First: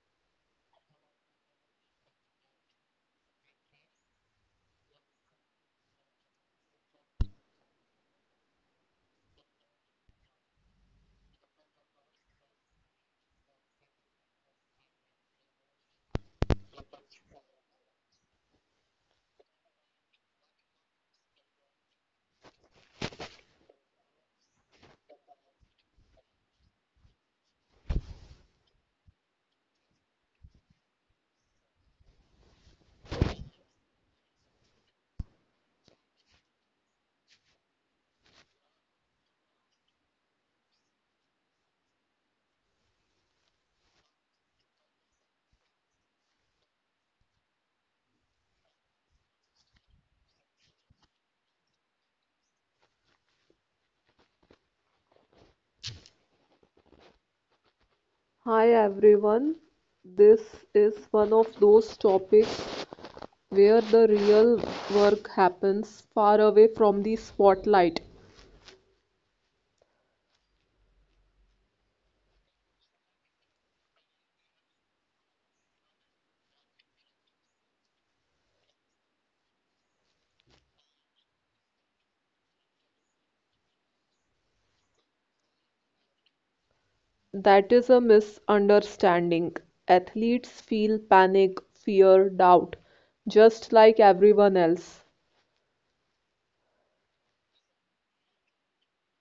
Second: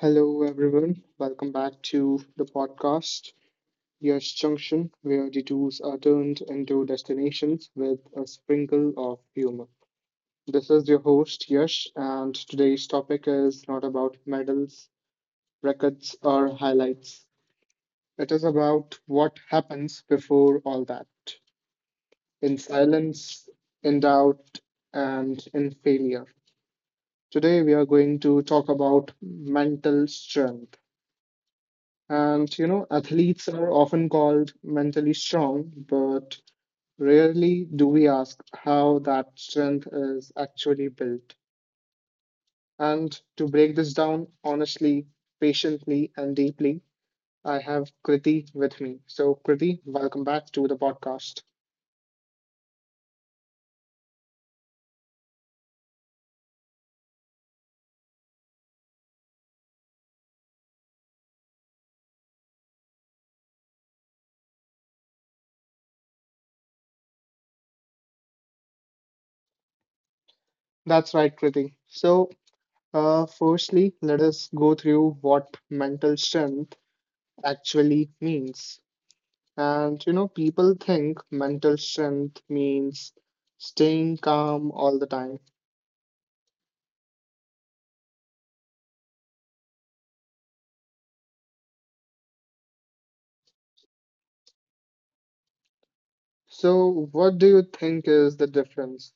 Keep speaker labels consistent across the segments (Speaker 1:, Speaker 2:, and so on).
Speaker 1: Hello, everyone. Welcome back to the podcast, Yes Junction, where detours are turned into destinations with a sprinkle of humor. This is your host, Yash, and today's topic is not about medals, records, or highlights. It is about what happens before all that, in silence, in doubt, and in failure. Today, we are going to talk about mental strength. And athletes are often called mentally strong, but rarely do we ask how that strength is actually built. And to break this down honestly, patiently, and deeply, I have Kriti with me. So, Kriti, welcome back to the podcast.
Speaker 2: Hi everyone, this is one of those topics where the real work happens far away from the spotlight.
Speaker 1: That's right, Kriti. So, firstly, let us go through what mental strength actually means. And people think mental strength means staying calm all the time.
Speaker 2: That is a misunderstanding. Athletes feel panic, fear, doubt, just like everyone else.
Speaker 1: So, what do you think is the difference?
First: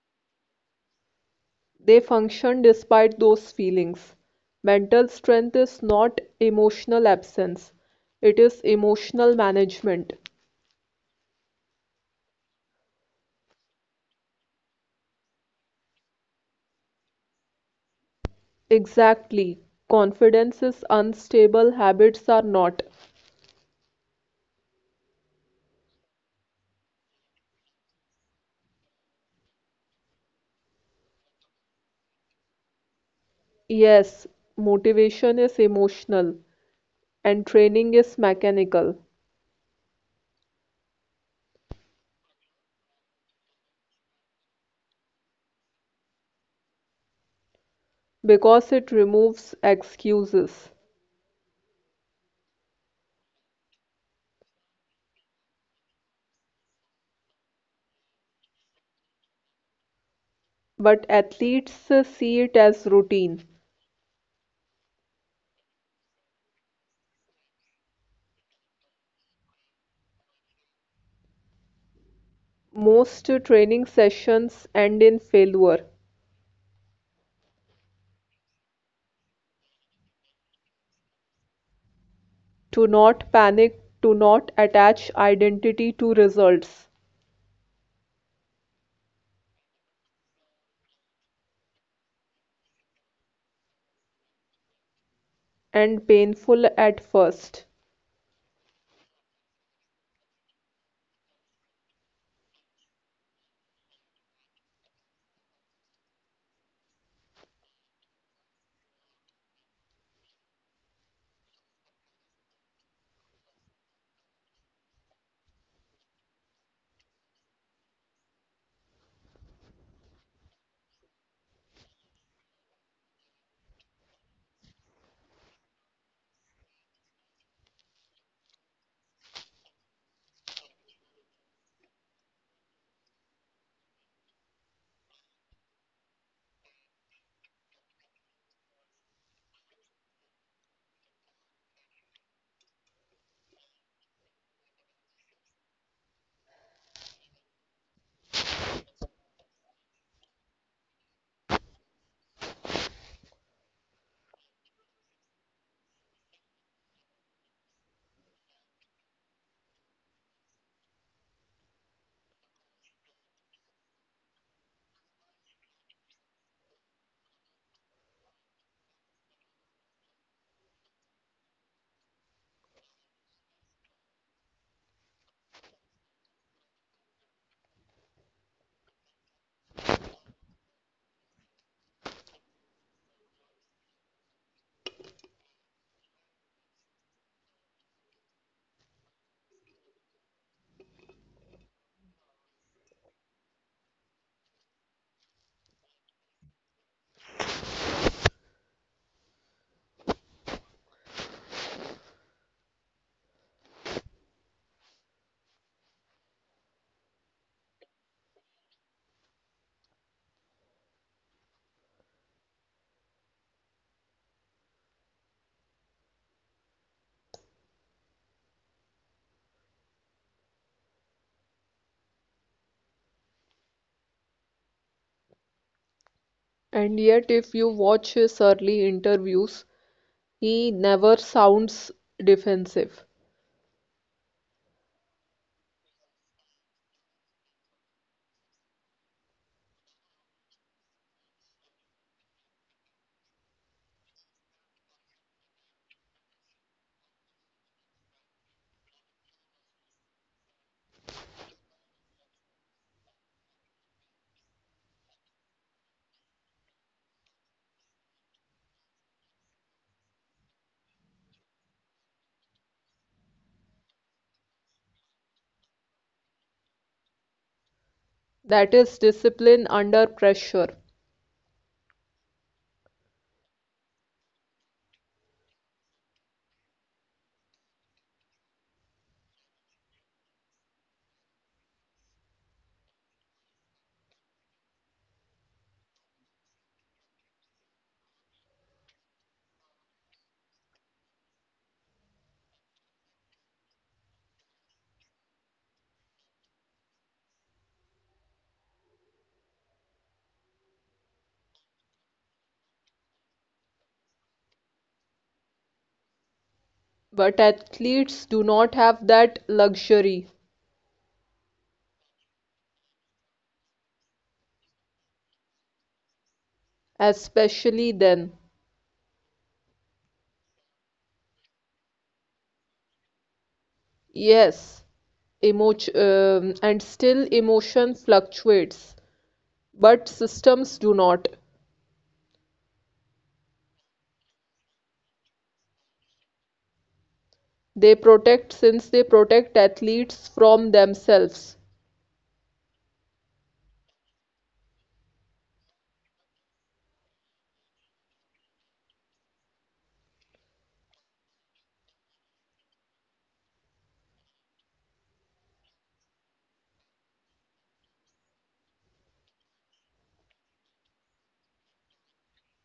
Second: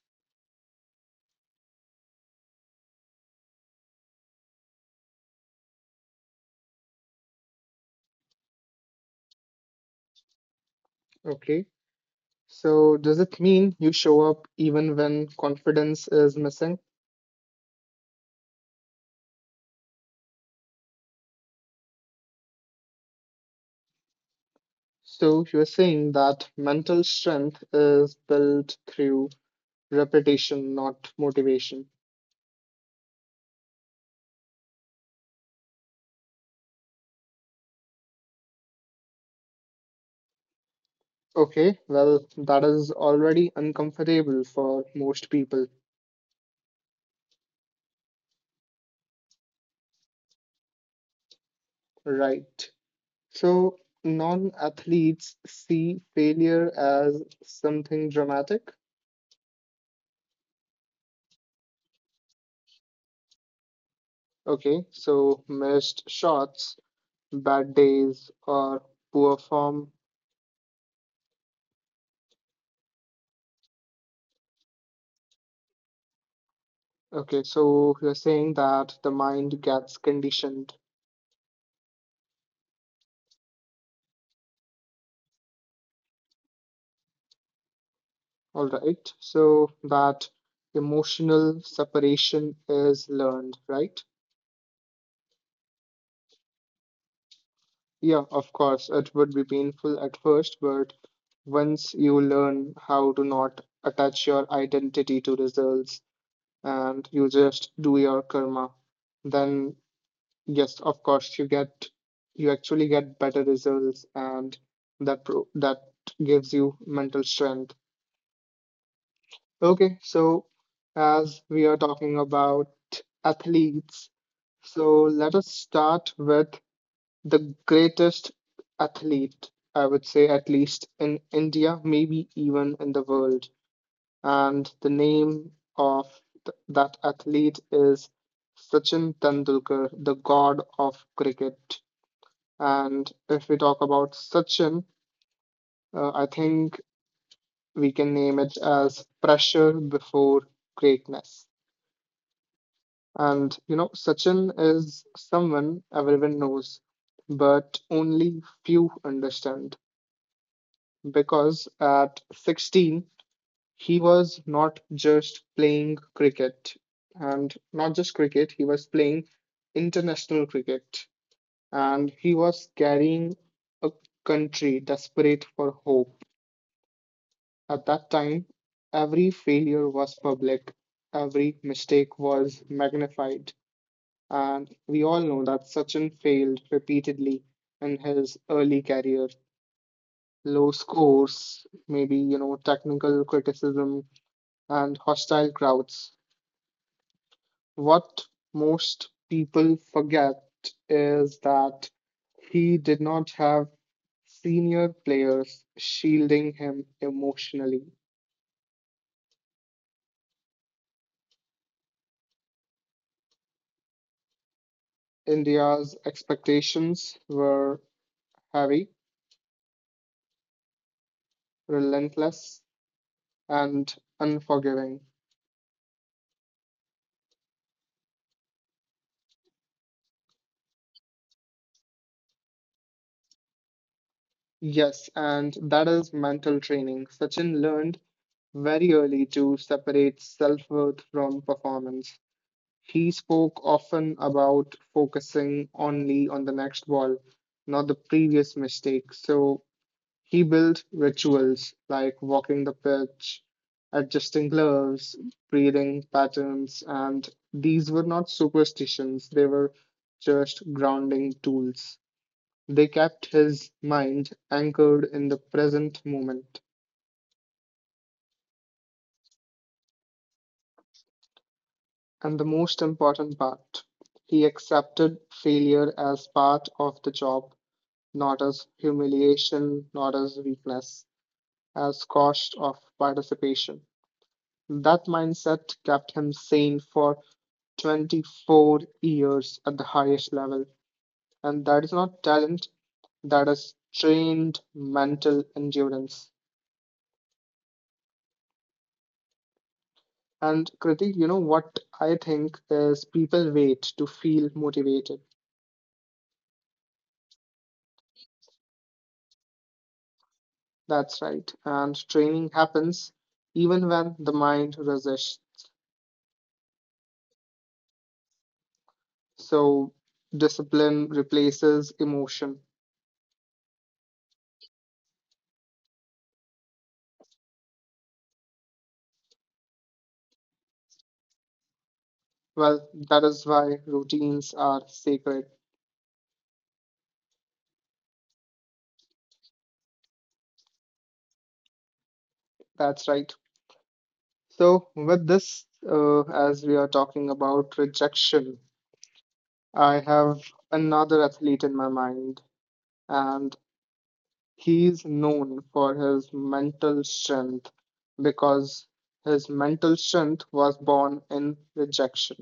Speaker 2: They function despite those feelings. Mental strength is not emotional absence, it is emotional management.
Speaker 1: Okay. So, does it mean you show up even when confidence is missing?
Speaker 2: Exactly. Confidence is unstable, habits are not.
Speaker 1: So, you're saying that mental strength is built through repetition, not motivation.
Speaker 2: Yes, motivation is emotional and training is mechanical
Speaker 1: Okay. Well, that is already uncomfortable for most people,
Speaker 2: because it removes excuses.
Speaker 1: right? So, non athletes see failure as something dramatic.
Speaker 2: But athletes see it as routine.
Speaker 1: Okay, so missed shots, bad days, or poor form.
Speaker 2: Most training sessions end in failure.
Speaker 1: Okay, so you're saying that the mind gets conditioned.
Speaker 2: To not panic, to not attach identity to results,
Speaker 1: All right, so that emotional separation is learned, right?
Speaker 2: and painful at first.
Speaker 1: Yeah, of course, it would be painful at first, but once you learn how to not attach your identity to results, and you just do your karma, then yes, of course, you actually get better results, and that gives you mental strength. Okay, so as we are talking about athletes, so let us start with the greatest athlete, I would say, at least in India, maybe even in the world. And the name of that athlete is Sachin Tendulkar, the god of cricket. And if we talk about Sachin, I think we can name it as pressure before greatness. And Sachin is someone everyone knows, but only few understand because at 16 he was not just playing cricket, and not just cricket, he was playing international cricket, and he was carrying a country desperate for hope. At that time, every failure was public, every mistake was magnified, and we all know that Sachin failed repeatedly in his early career. Low scores, maybe, technical criticism, and hostile crowds. What most people forget is that he did not have senior players shielding him emotionally. India's expectations were heavy, relentless, and unforgiving.
Speaker 2: And yet, if you watch his early interviews, he never sounds defensive;
Speaker 1: Yes, and that is mental training. Sachin learned very early to separate self worth from performance. He spoke often about focusing only on the next ball, not the previous mistake. So he built rituals like walking the pitch, adjusting gloves, breathing patterns, and these were not superstitions, they were just grounding tools. They kept his mind anchored in the present moment.
Speaker 2: that is discipline under pressure,
Speaker 1: And the most important part, he accepted failure as part of the job, not as humiliation, not as weakness, as cost of participation. That mindset kept him sane for 24 years at the highest level. And that is not talent, that is trained mental endurance. And Kriti, what I think is people wait to feel motivated.
Speaker 2: but athletes do not have that luxury,
Speaker 1: That's right. And training happens even when the mind resists.
Speaker 2: especially then.
Speaker 1: So discipline replaces emotion.
Speaker 2: Yes, emotion, and still emotion fluctuates, but systems do not.
Speaker 1: Well, that is why routines are sacred.
Speaker 2: They protect since they protect athletes from themselves.
Speaker 1: That's right. So, with this, as we are talking about rejection, I have another athlete in my mind, and he's known for his mental strength because his mental strength was born in rejection,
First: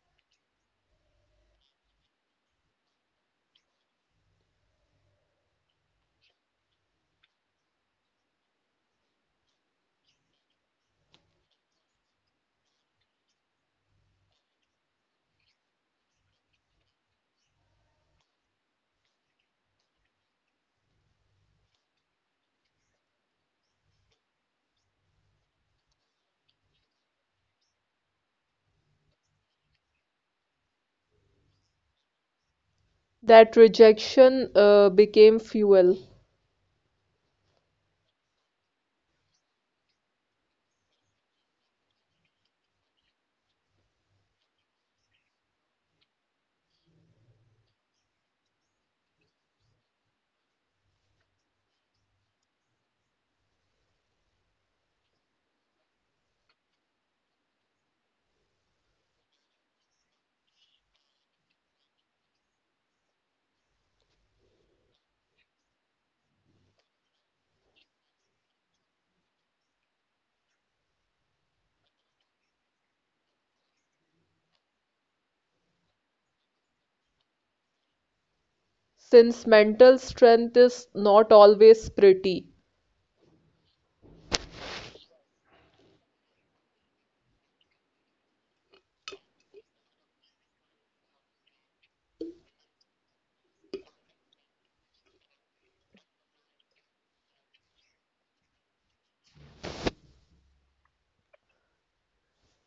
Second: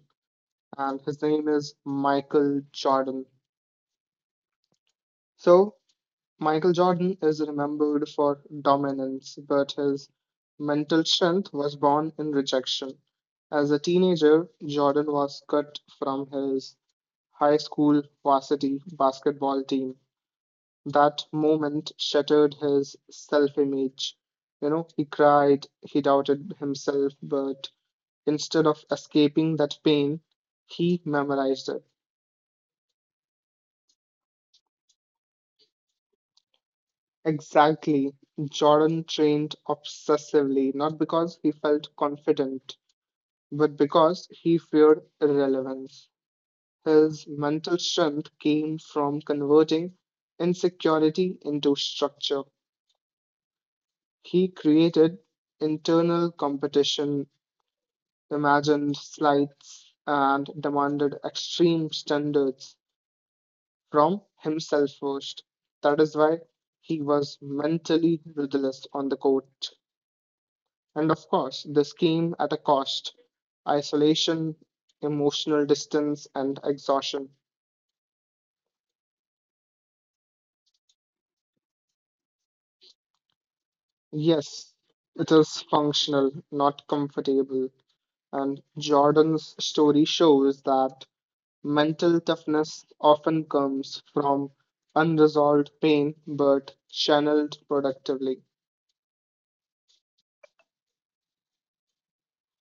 Speaker 1: and his name is Michael Jordan. So, Michael Jordan is remembered for dominance, but his mental strength was born in rejection. As a teenager, Jordan was cut from his high school varsity basketball team. That moment shattered his self image. He cried, he doubted himself, but instead of escaping that pain, he memorized it.
Speaker 2: That rejection became fuel,
Speaker 1: Exactly. Jordan trained obsessively, not because he felt confident, but because he feared irrelevance. His mental strength came from converting insecurity into structure. He created internal competition, imagined slights, and demanded extreme standards from himself first. That is why he was mentally ruthless on the court. And of course, this came at a cost: isolation, emotional distance, and exhaustion.
Speaker 2: since mental strength is not always pretty.
Speaker 1: Yes, it is functional, not comfortable. And Jordan's story shows that mental toughness often comes from unresolved pain but channeled productively.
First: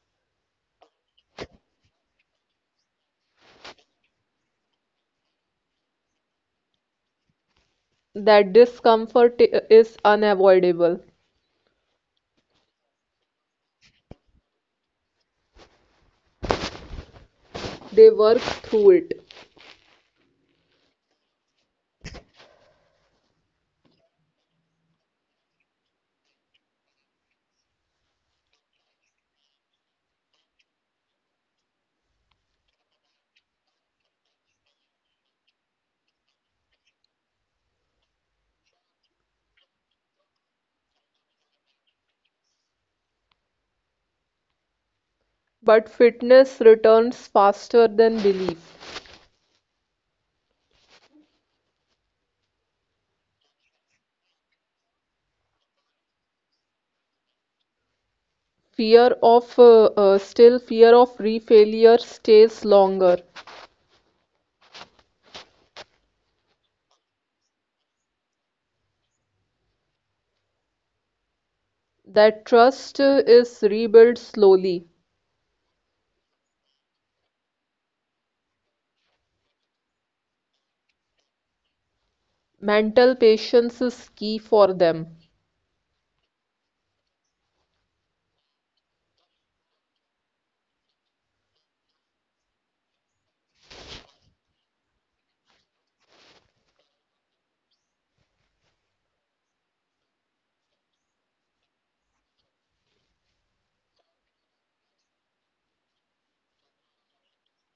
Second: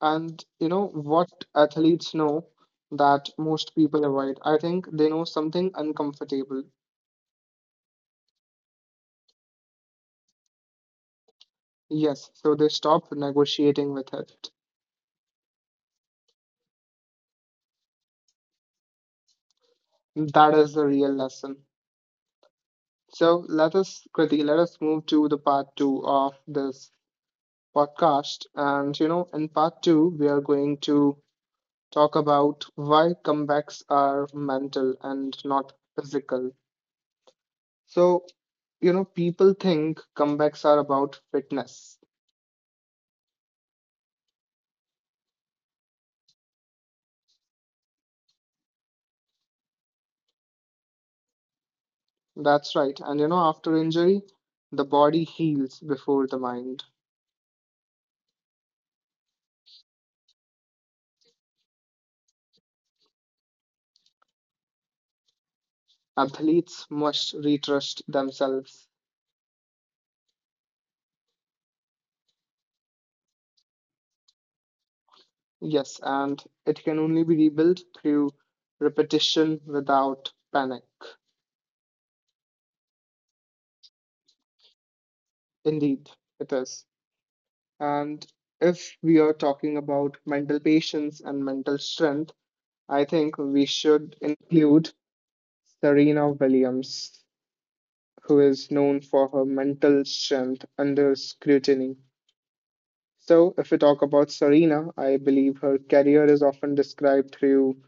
Speaker 1: And what athletes know that most people avoid? I think they know something uncomfortable.
Speaker 2: That discomfort is unavoidable.
Speaker 1: Yes, so they stop negotiating with it.
Speaker 2: They work through it.
Speaker 1: That is the real lesson. So let us, Kriti, let us move to the part two of this podcast. And in part two, we are going to talk about why comebacks are mental and not physical. So, people think comebacks are about fitness.
Speaker 2: But fitness returns faster than belief.
Speaker 1: That's right. And after injury, the body heals before the mind.
Speaker 2: Fear of still fear of refailure stays longer.
Speaker 1: Athletes must retrust themselves.
Speaker 2: That trust is rebuilt slowly.
Speaker 1: Yes, and it can only be rebuilt through repetition without panic.
Speaker 2: Mental patience is key for them.
Speaker 1: Indeed, it is. And if we are talking about mental patience and mental strength, I think we should include Serena Williams, who is known for her mental strength under scrutiny. So, if we talk about Serena, I believe her career is often described through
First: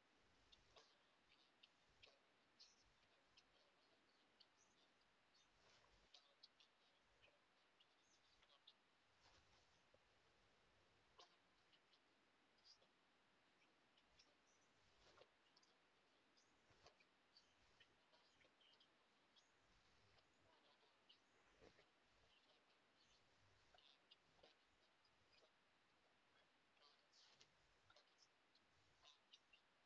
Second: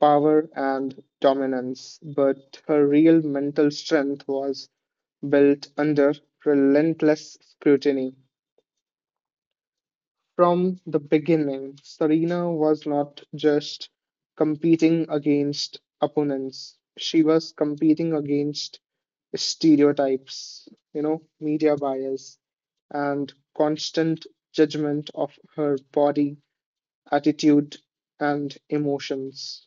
Speaker 1: power and dominance, but her real mental strength was built under relentless scrutiny. From the beginning, Serena was not just competing against opponents, she was competing against stereotypes, media bias, and constant judgment of her body, attitude, and emotions.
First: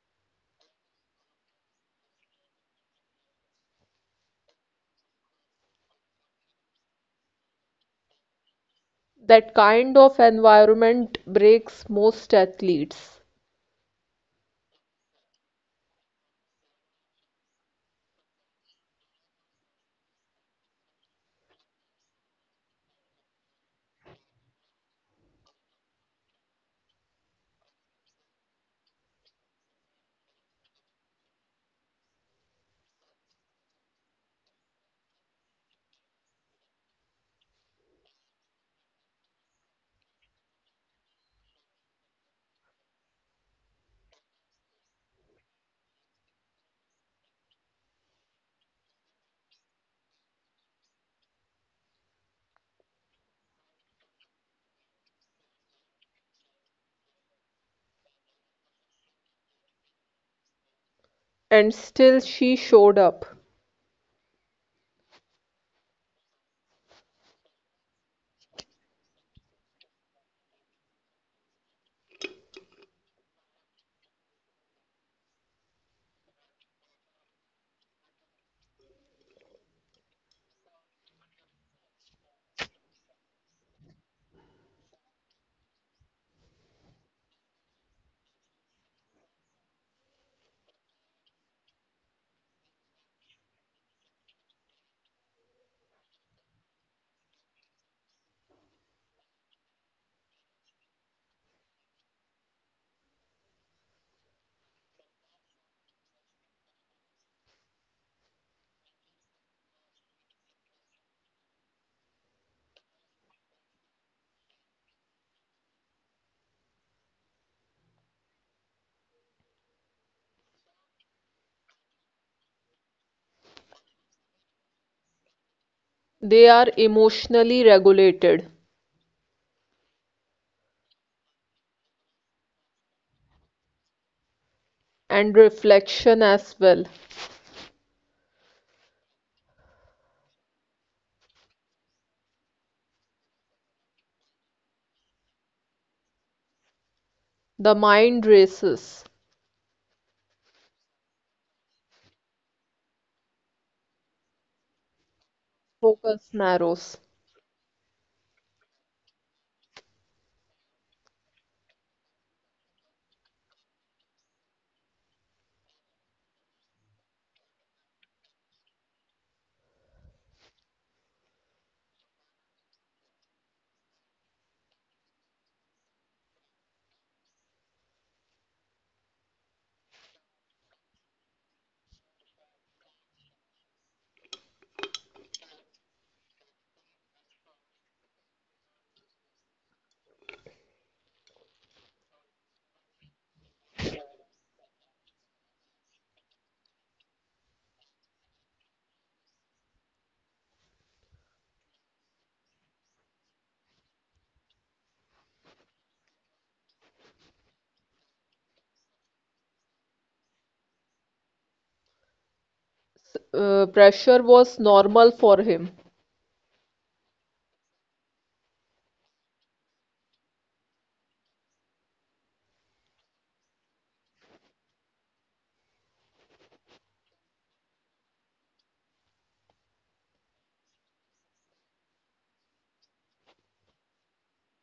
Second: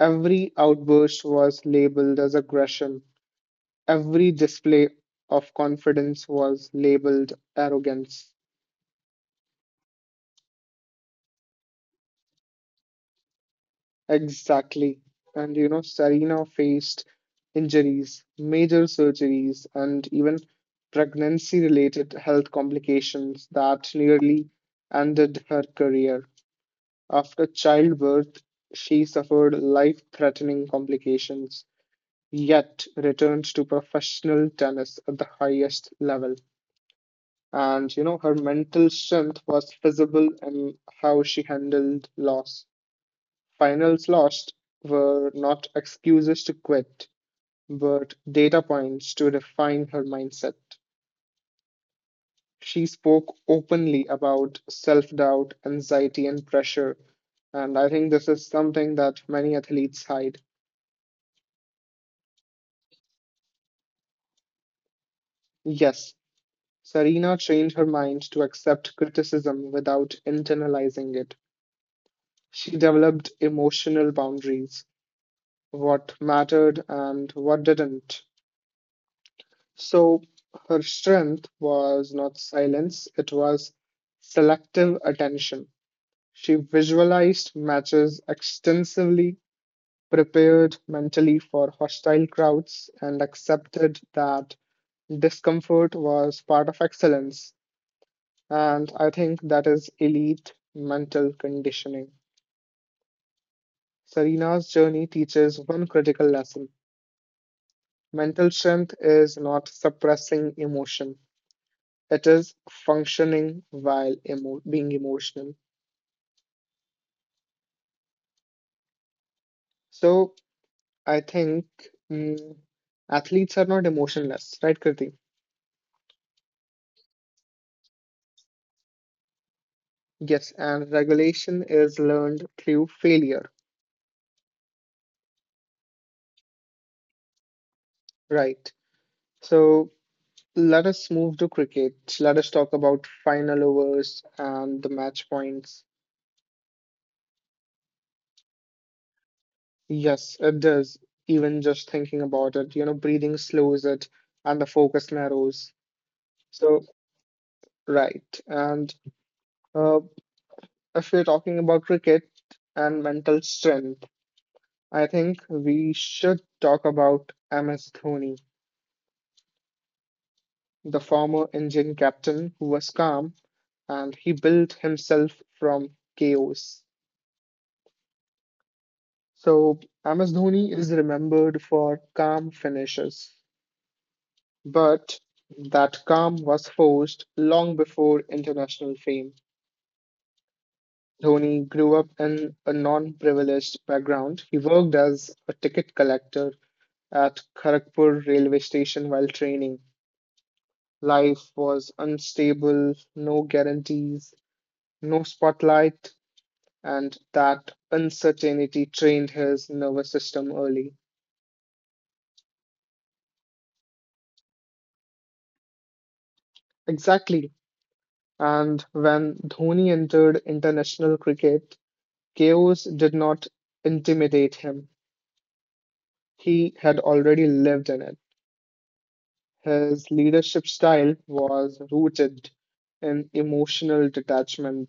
Speaker 1: Every outburst was labeled as aggression. Every display of confidence was labeled arrogance.
Speaker 2: That kind of environment breaks most athletes.
Speaker 1: Exactly. And Serena faced injuries, major surgeries, and even pregnancy related health complications that nearly ended her career. After childbirth, she suffered life threatening complications, yet returned to professional tennis at the highest level. And her mental strength was visible in how she handled loss. Finals lost were not excuses to quit, but data points to refine her mindset. She spoke openly about self doubt, anxiety, and pressure. And I think this is something that many athletes hide.
Speaker 2: And still, she showed up.
Speaker 1: Yes, Serena changed her mind to accept criticism without internalizing it. She developed emotional boundaries, what mattered and what didn't. So her strength was not silence, it was selective attention. She visualized matches extensively, prepared mentally for hostile crowds, and accepted that discomfort was part of excellence. And I think that is elite mental conditioning. Serena's journey teaches one critical lesson: mental strength is not suppressing emotion, that is functioning while being emotional. So I think mm, athletes are not emotionless, right, Kriti?
Speaker 2: They are emotionally regulated,
Speaker 1: Yes, and regulation is learned through failure,
Speaker 2: and reflection as well.
Speaker 1: right? So let us move to cricket. Let us talk about final overs and the match points.
Speaker 2: The mind races,
Speaker 1: Yes, it does. Even just thinking about it, breathing slows it and the focus narrows.
Speaker 2: focus
Speaker 1: So,
Speaker 2: narrows.
Speaker 1: right. And uh, if we're talking about cricket and mental strength, I think we should talk about MS Dhoni, the former Indian captain who was calm and he built himself from chaos. So, MS Dhoni is remembered for calm finishes, but that calm was forced long before international fame. Dhoni grew up in a non privileged background. He worked as a ticket collector at Kharagpur railway station while training. Life was unstable, no guarantees, no spotlight, and that uncertainty trained his nervous system early.
Speaker 2: Pressure was normal for him.
Speaker 1: Exactly. And when Dhoni entered international cricket, chaos did not intimidate him. He had already lived in it. His leadership style was rooted in emotional detachment.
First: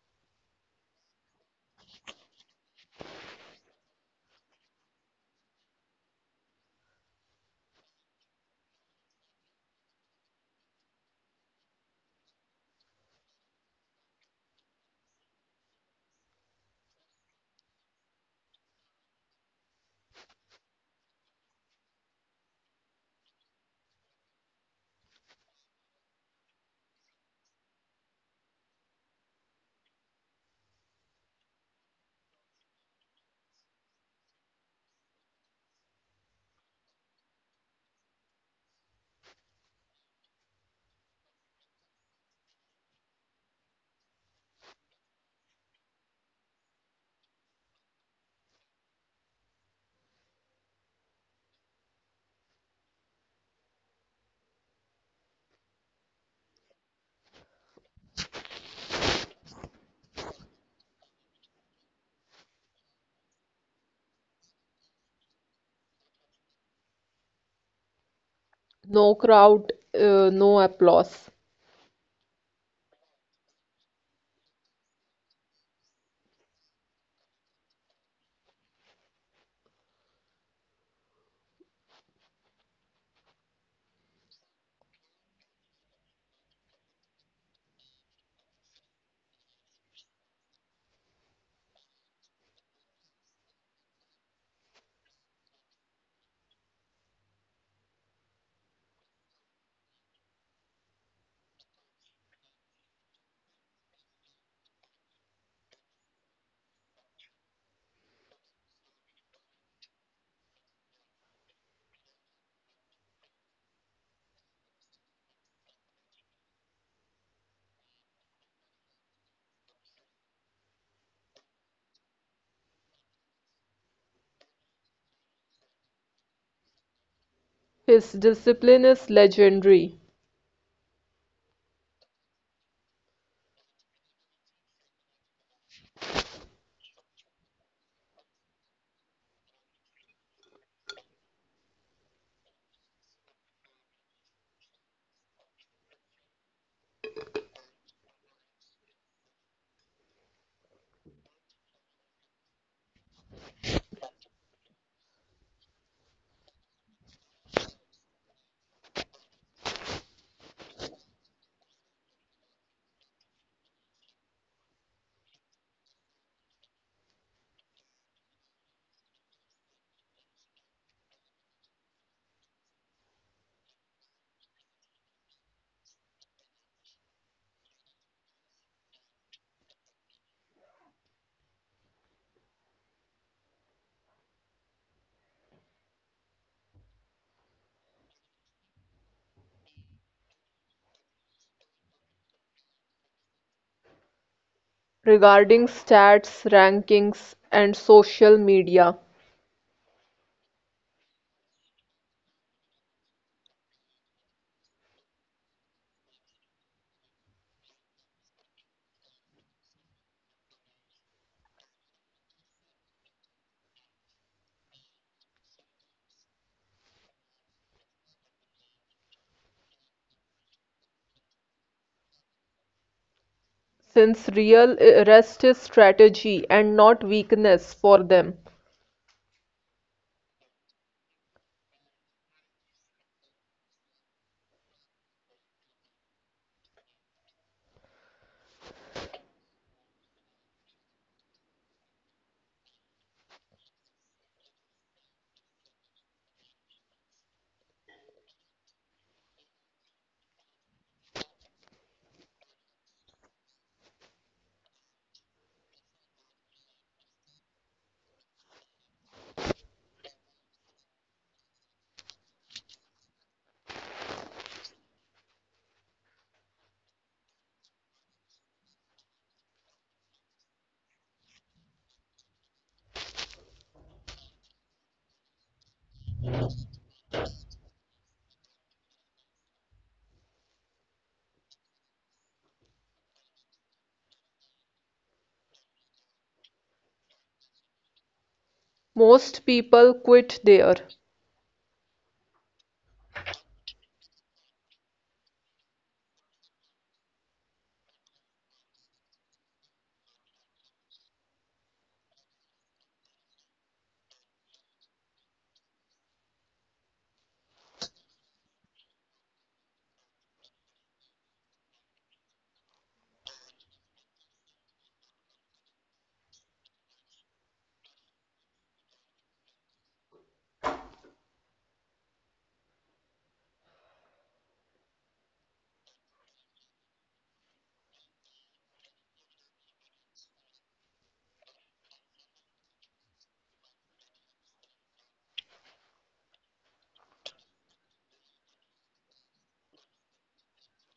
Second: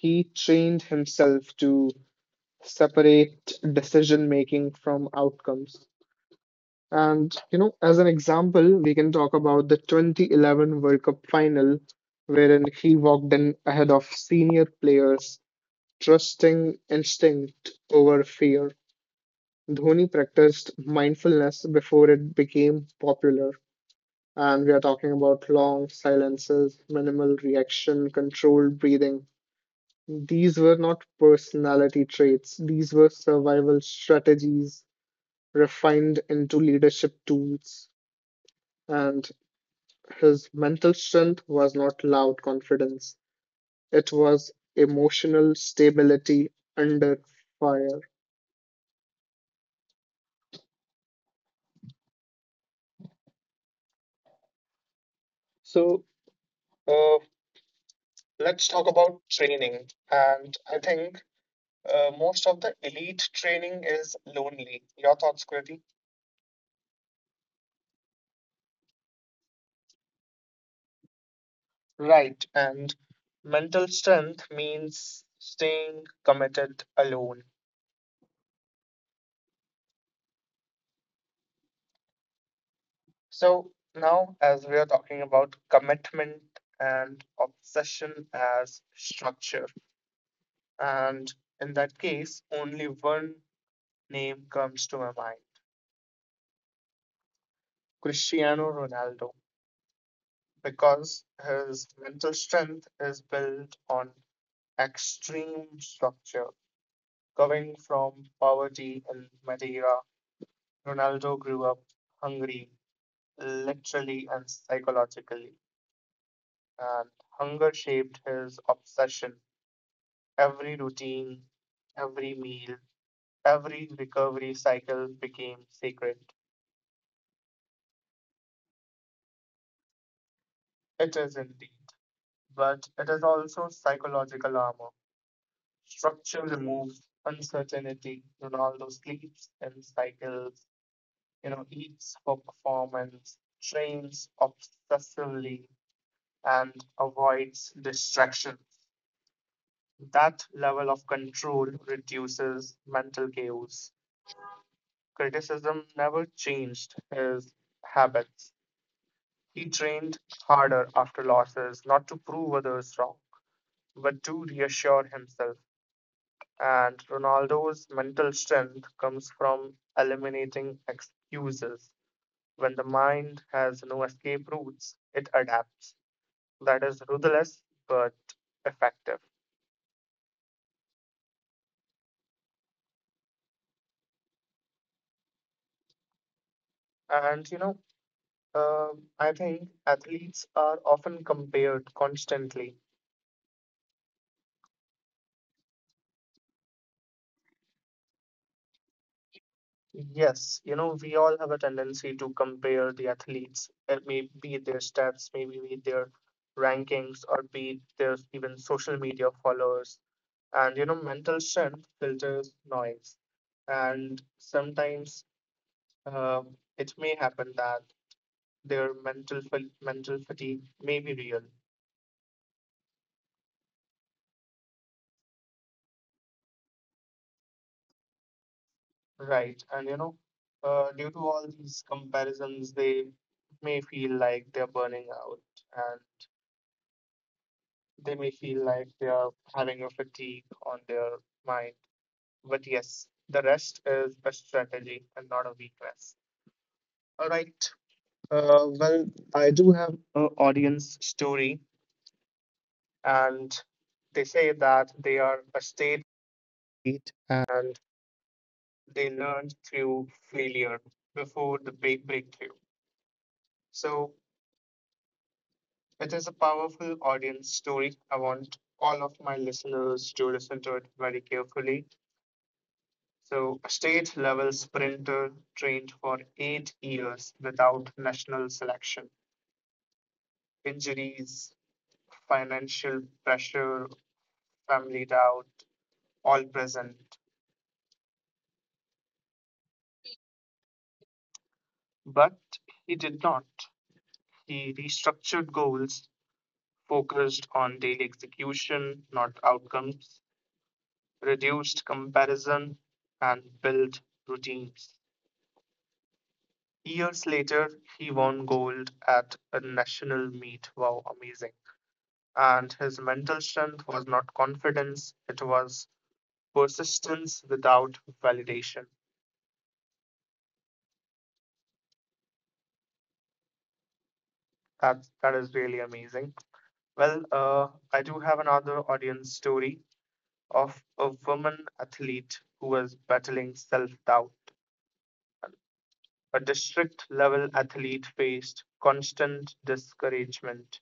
Speaker 1: He trained himself to separate decision making from outcomes. And, as an example, we can talk about the 2011 World Cup final, wherein he walked in ahead of senior players, trusting instinct over fear. Dhoni practiced mindfulness before it became popular. And we are talking about long silences, minimal reaction, controlled breathing. These were not personality traits, these were survival strategies refined into leadership tools, and his mental strength was not loud confidence, it was emotional stability under fire. So, uh, let's talk about training. And I think most of the elite training is lonely. Your thoughts, Kriti?
Speaker 2: No crowd, no applause.
Speaker 1: Right. And mental strength means staying committed alone. So now, as we are talking about commitment and obsession as structure, and in that case, only one name comes to my mind: Cristiano Ronaldo, because his mental strength is built on extreme structure. Coming from poverty in Madeira, Ronaldo grew up hungry, literally and psychologically, and hunger shaped his obsession. Every routine, every meal, every recovery cycle became sacred.
Speaker 2: His discipline is legendary
Speaker 1: It is indeed, but it is also psychological armor. Structure removes uncertainty. Ronaldo sleeps and cycles, eats for performance, trains obsessively, and avoids distractions. That level of control reduces mental chaos. Criticism never changed his habits. He trained harder after losses, not to prove others wrong, but to reassure himself. And Ronaldo's mental strength comes from eliminating excuses. When the mind has no escape routes, it adapts. That is ruthless but effective. And you know, uh, I think athletes are often compared constantly.
Speaker 2: regarding stats, rankings, and social media,
Speaker 1: Yes, you know, we all have a tendency to compare the athletes, be it their stats, maybe be it their rankings, or be it their even social media followers. And, you know, mental strength filters noise. And sometimes uh, it may happen that their mental fatigue may be real,
Speaker 2: since real rest is strategy and not weakness for them.
Speaker 1: right? And, due to all these comparisons, they may feel like they're burning out. They may feel like they are having a fatigue on their mind. But yes, the rest is a strategy and not a weakness. All right. Uh, well, I do have an audience story, and they say that they are a state athlete and they learned through failure before the big breakthrough. So it is a powerful audience story. I want all of my listeners to listen to it very carefully. So, state level sprinter trained for 8 years without national selection. Injuries, financial pressure, family doubt, all present.
Speaker 2: Most people quit there.
Speaker 1: But he did not. He restructured goals, focused on daily execution, not outcomes, reduced comparison, and built routines. Years later, he won gold at a national meet. Wow, amazing. And his mental strength was not confidence, it was persistence without validation. That is really amazing. Well, I do have another audience story of a woman athlete who was battling self-doubt. A district level athlete faced constant discouragement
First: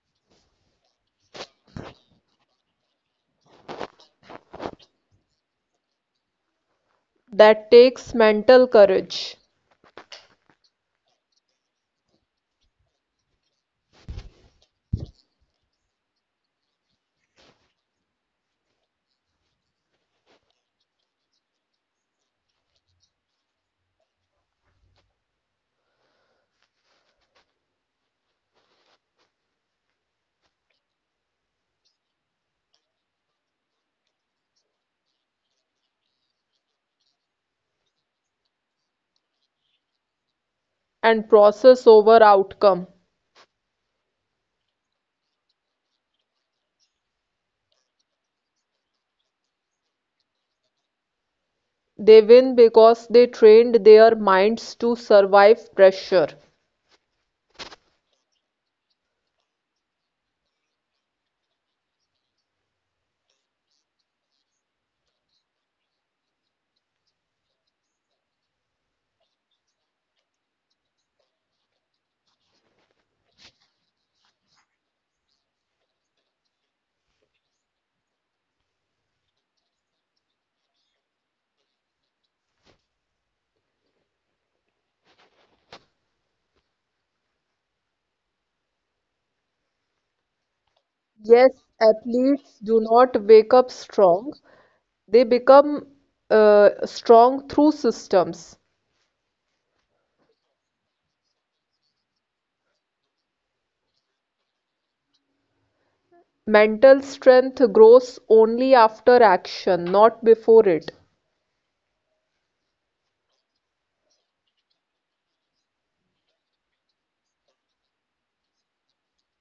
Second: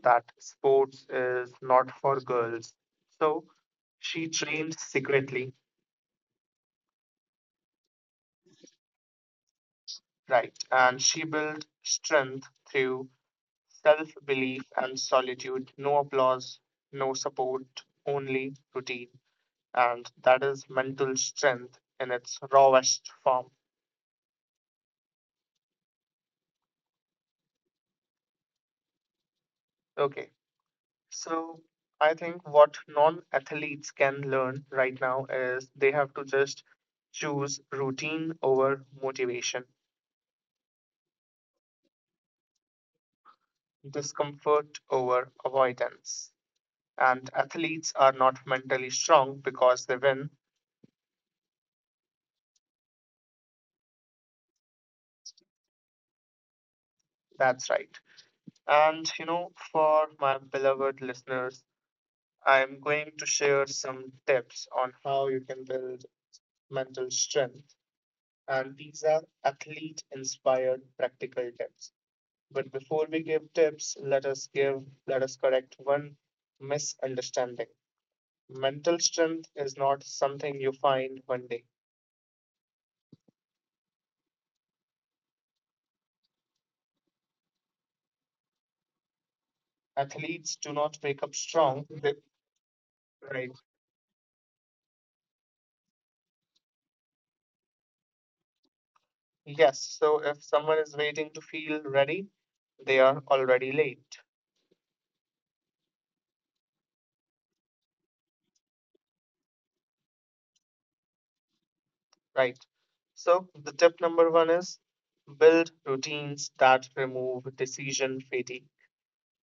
Speaker 1: that sports is not for girls. So she trained secretly,
Speaker 2: That takes mental courage
Speaker 1: right? And she built strength through self belief and solitude, no applause, no support, only routine. And that is mental strength in its rawest form. Okay, so I think what non athletes can learn right now is they have to just choose routine over motivation,
Speaker 2: and process over outcome.
Speaker 1: discomfort over avoidance. And athletes are not mentally strong because they win.
Speaker 2: They win because they trained their minds to survive pressure.
Speaker 1: That's right. And you know, for my beloved listeners, I'm going to share some tips on how you can build mental strength, and these are athlete inspired practical tips. But before we give tips, let us give, let us correct one misunderstanding. Mental strength is not something you find one day. Athletes do not wake up
Speaker 2: Yes,
Speaker 1: strong. They,
Speaker 2: athletes do not
Speaker 1: right.
Speaker 2: wake up strong. They become strong through systems.
Speaker 1: Yes. So if someone is waiting to feel ready, they are already late,
Speaker 2: Mental strength grows only after action, not before it,
Speaker 1: right? So the tip number one is build routines that remove decision fatigue.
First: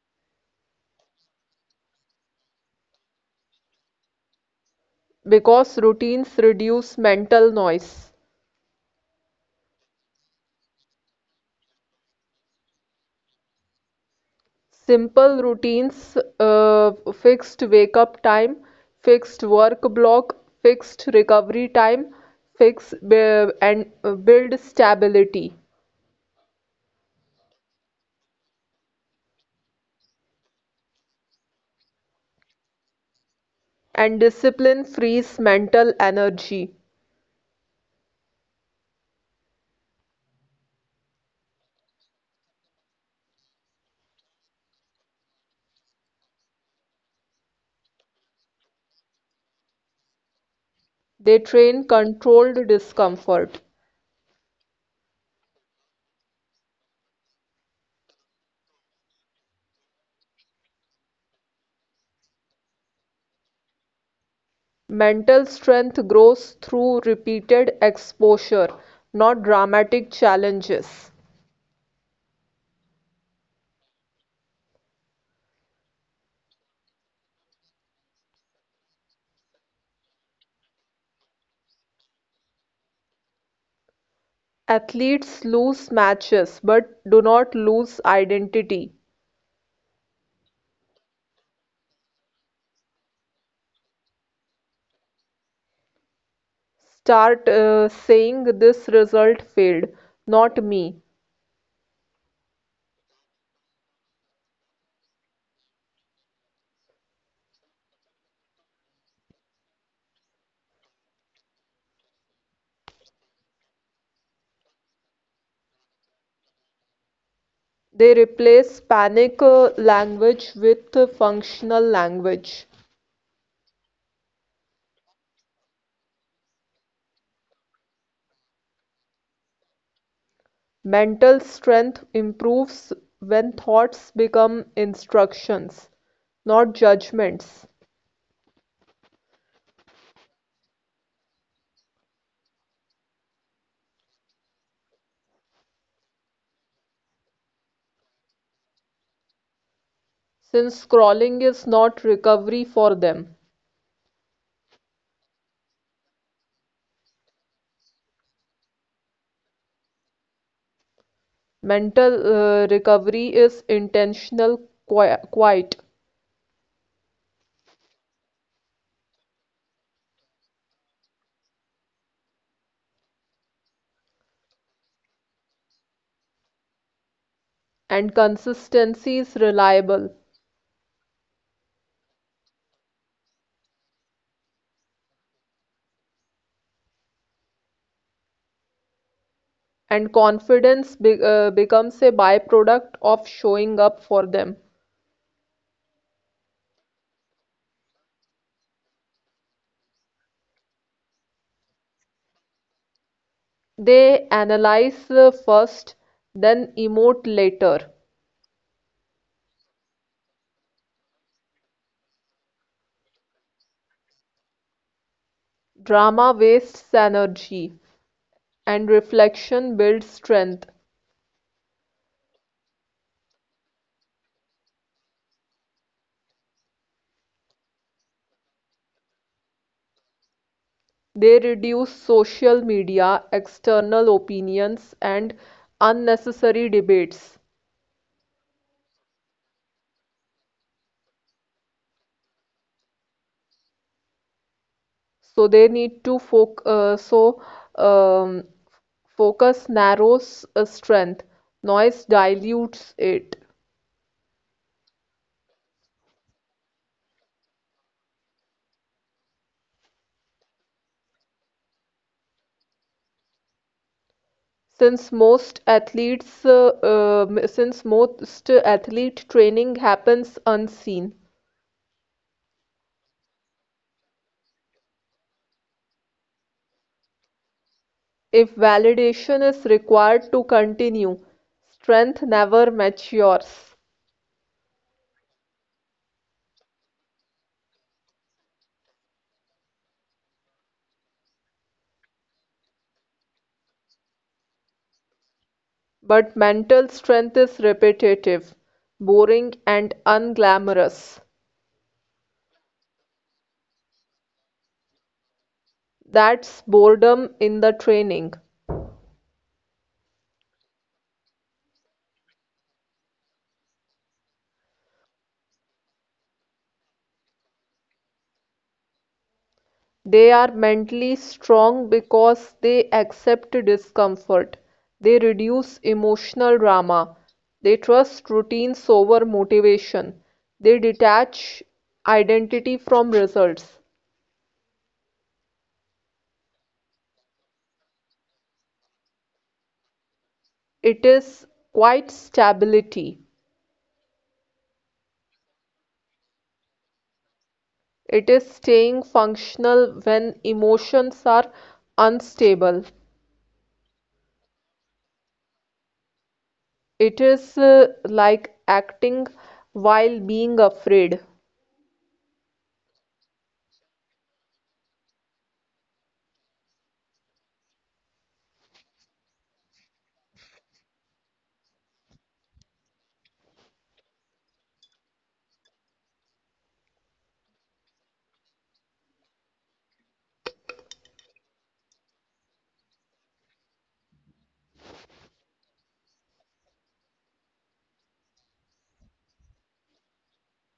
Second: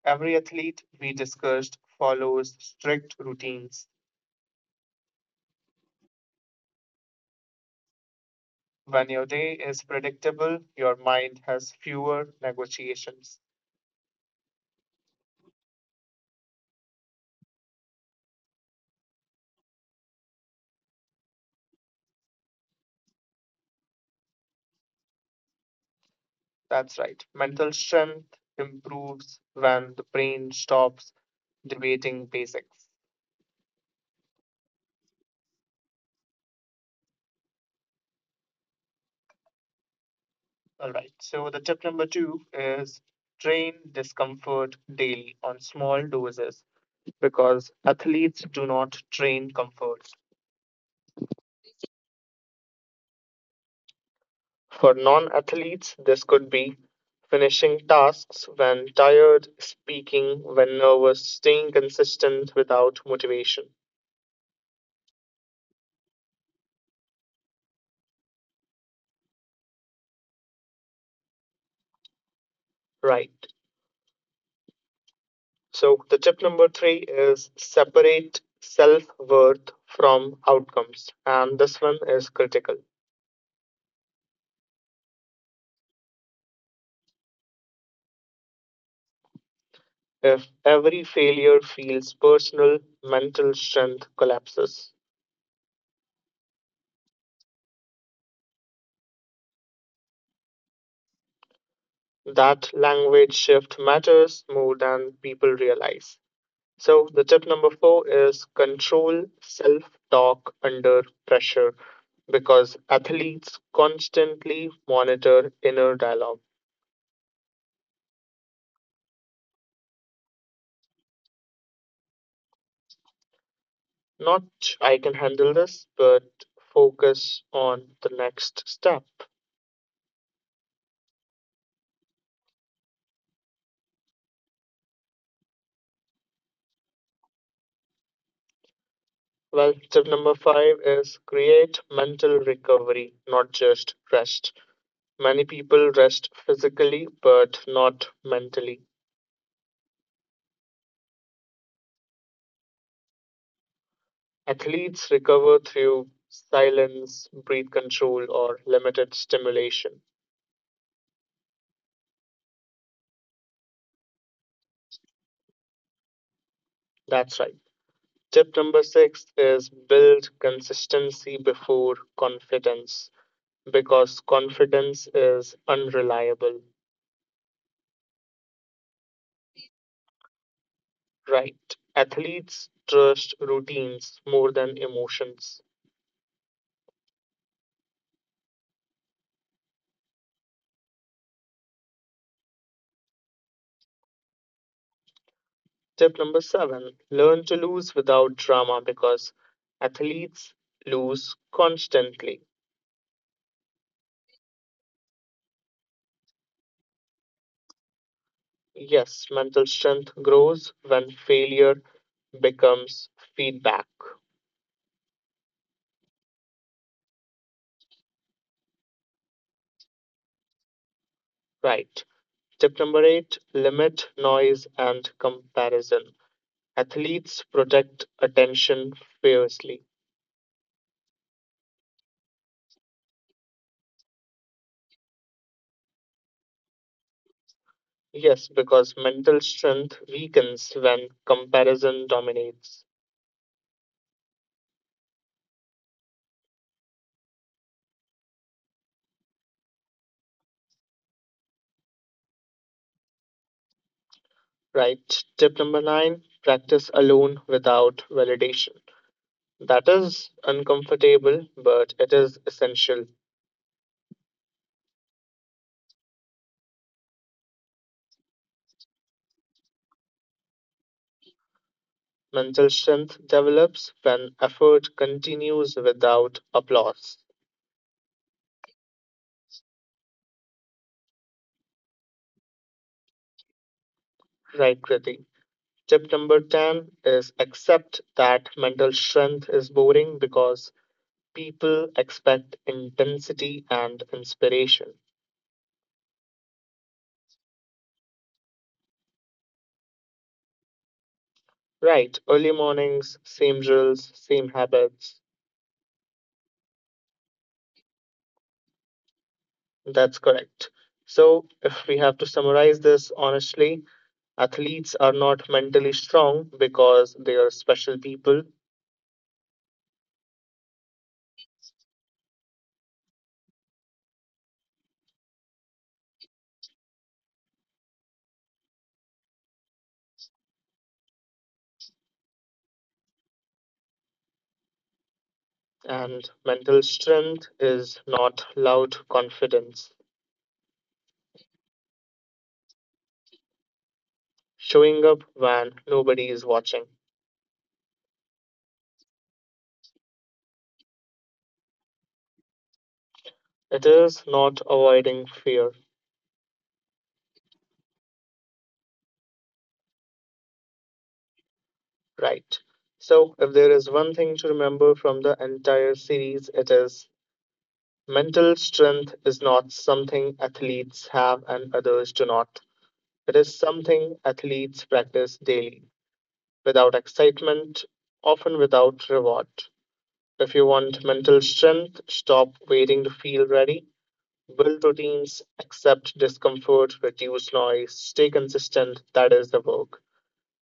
Speaker 1: Every athlete we discussed follows strict routines.
Speaker 2: because routines reduce mental noise.
Speaker 1: When your day is predictable, your mind has fewer negotiations.
Speaker 2: Simple routines: fixed wake-up time, fixed work block, fixed recovery time, and build stability.
Speaker 1: That's right. Mental strength improves when the brain stops debating basics.
Speaker 2: And discipline frees mental energy.
Speaker 1: All right. So the tip number two is train discomfort daily on small doses, because athletes do not train comfort.
Speaker 2: They train controlled discomfort.
Speaker 1: For non athletes, this could be finishing tasks when tired, speaking when nervous, staying consistent without motivation.
Speaker 2: Mental strength grows through repeated exposure, not dramatic challenges.
Speaker 1: Right. So, the tip number three is separate self worth from outcomes. And this one is critical.
Speaker 2: Athletes lose matches but do not lose identity.
Speaker 1: If every failure feels personal, mental strength collapses.
Speaker 2: Start saying this result failed, not me.
Speaker 1: That language shift matters more than people realize. So, the tip number four is control self talk under pressure because athletes constantly monitor inner dialogue.
Speaker 2: They replace panic language with functional language.
Speaker 1: Not I can handle this, but focus on the next step.
Speaker 2: Mental strength improves when thoughts become instructions, not judgments.
Speaker 1: Well, tip number five is create mental recovery, not just rest. Many people rest physically, but not mentally.
Speaker 2: Since scrolling is not recovery for them,
Speaker 1: Athletes recover through silence, breath control, or limited stimulation.
Speaker 2: mental recovery is intentional, quiet,
Speaker 1: That's right. Tip number six is build consistency before confidence because confidence is unreliable,
Speaker 2: and consistency is reliable.
Speaker 1: right? Athletes trust routines more than emotions.
Speaker 2: And confidence becomes a byproduct of showing up for them.
Speaker 1: Tip number seven, learn to lose without drama because athletes lose constantly.
Speaker 2: They analyze first, then emote later.
Speaker 1: Yes, mental strength grows when failure becomes feedback,
Speaker 2: Drama wastes energy, and reflection builds strength.
Speaker 1: right? Tip number eight, limit noise and comparison. Athletes protect attention fiercely.
Speaker 2: They reduce social media, external opinions, and unnecessary debates.
Speaker 1: Yes, because mental strength weakens when comparison dominates.
Speaker 2: So they need to foc so um, focus narrows a strength, noise dilutes it.
Speaker 1: Right. Tip number nine, practice alone without validation. That is uncomfortable, but it is essential.
Speaker 2: Since most athlete training happens unseen,
Speaker 1: Mental strength develops when effort continues without applause.
Speaker 2: if validation is required to continue, strength never matures.
Speaker 1: Right, Kriti. Tip number 10 is accept that mental strength is boring because people expect intensity and inspiration.
Speaker 2: But mental strength is repetitive, boring and unglamorous.
Speaker 1: Right, early mornings, same drills, same habits.
Speaker 2: That's boredom in the training.
Speaker 1: That's correct. So, if we have to summarize this honestly, athletes are not mentally strong because they are special people,
Speaker 2: They are mentally strong because they accept discomfort, they reduce emotional drama, they trust routines over motivation, they detach identity from results.
Speaker 1: and mental strength is not loud confidence,
Speaker 2: It is quite stability.
Speaker 1: showing up when nobody is watching.
Speaker 2: It is staying functional when emotions are unstable.
Speaker 1: It is not avoiding fear,
Speaker 2: It is like acting while being afraid.
Speaker 1: right? So, if there is one thing to remember from the entire series, it is mental strength is not something athletes have and others do not. It is something athletes practice daily, without excitement, often without reward. If you want mental strength, stop waiting to feel ready. Build routines, accept discomfort, reduce noise, stay consistent. That is the work.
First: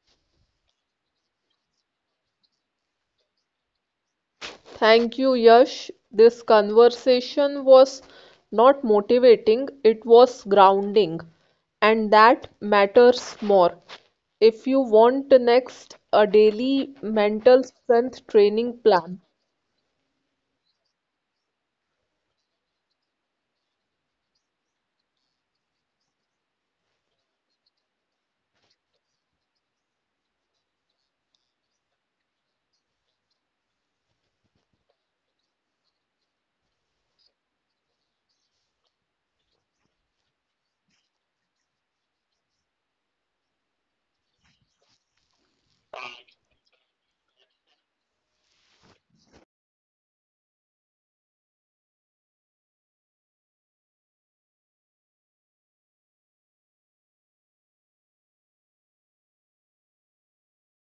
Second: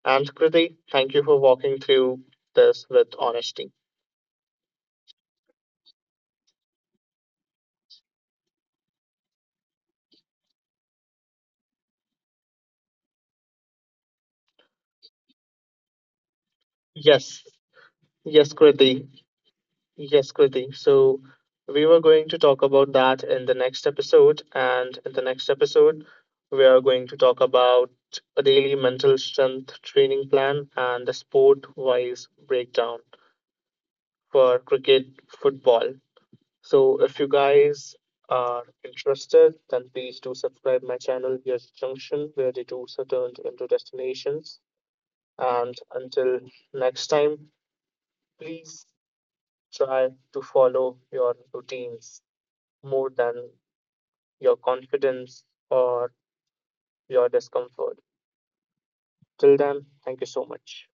Speaker 1: And Kriti, thank you for walking through this with honesty.
Speaker 2: Thank you, Yash. This conversation was not motivating, it was grounding, and that matters more. If you want next a daily
Speaker 1: Yes,
Speaker 2: mental strength
Speaker 1: yes,
Speaker 2: training
Speaker 1: Kriti.
Speaker 2: plan,
Speaker 1: Yes, Kriti. So we were going to talk about that in the next episode. And in the next episode, we are going to talk about a daily mental strength training plan and the sport wise breakdown for cricket, football. So if you guys are interested, then please do subscribe my channel, Here's Junction, where the tours are turned into destinations. And until next time, please try to follow your routines more than your confidence or your discomfort. Till then, thank you so much.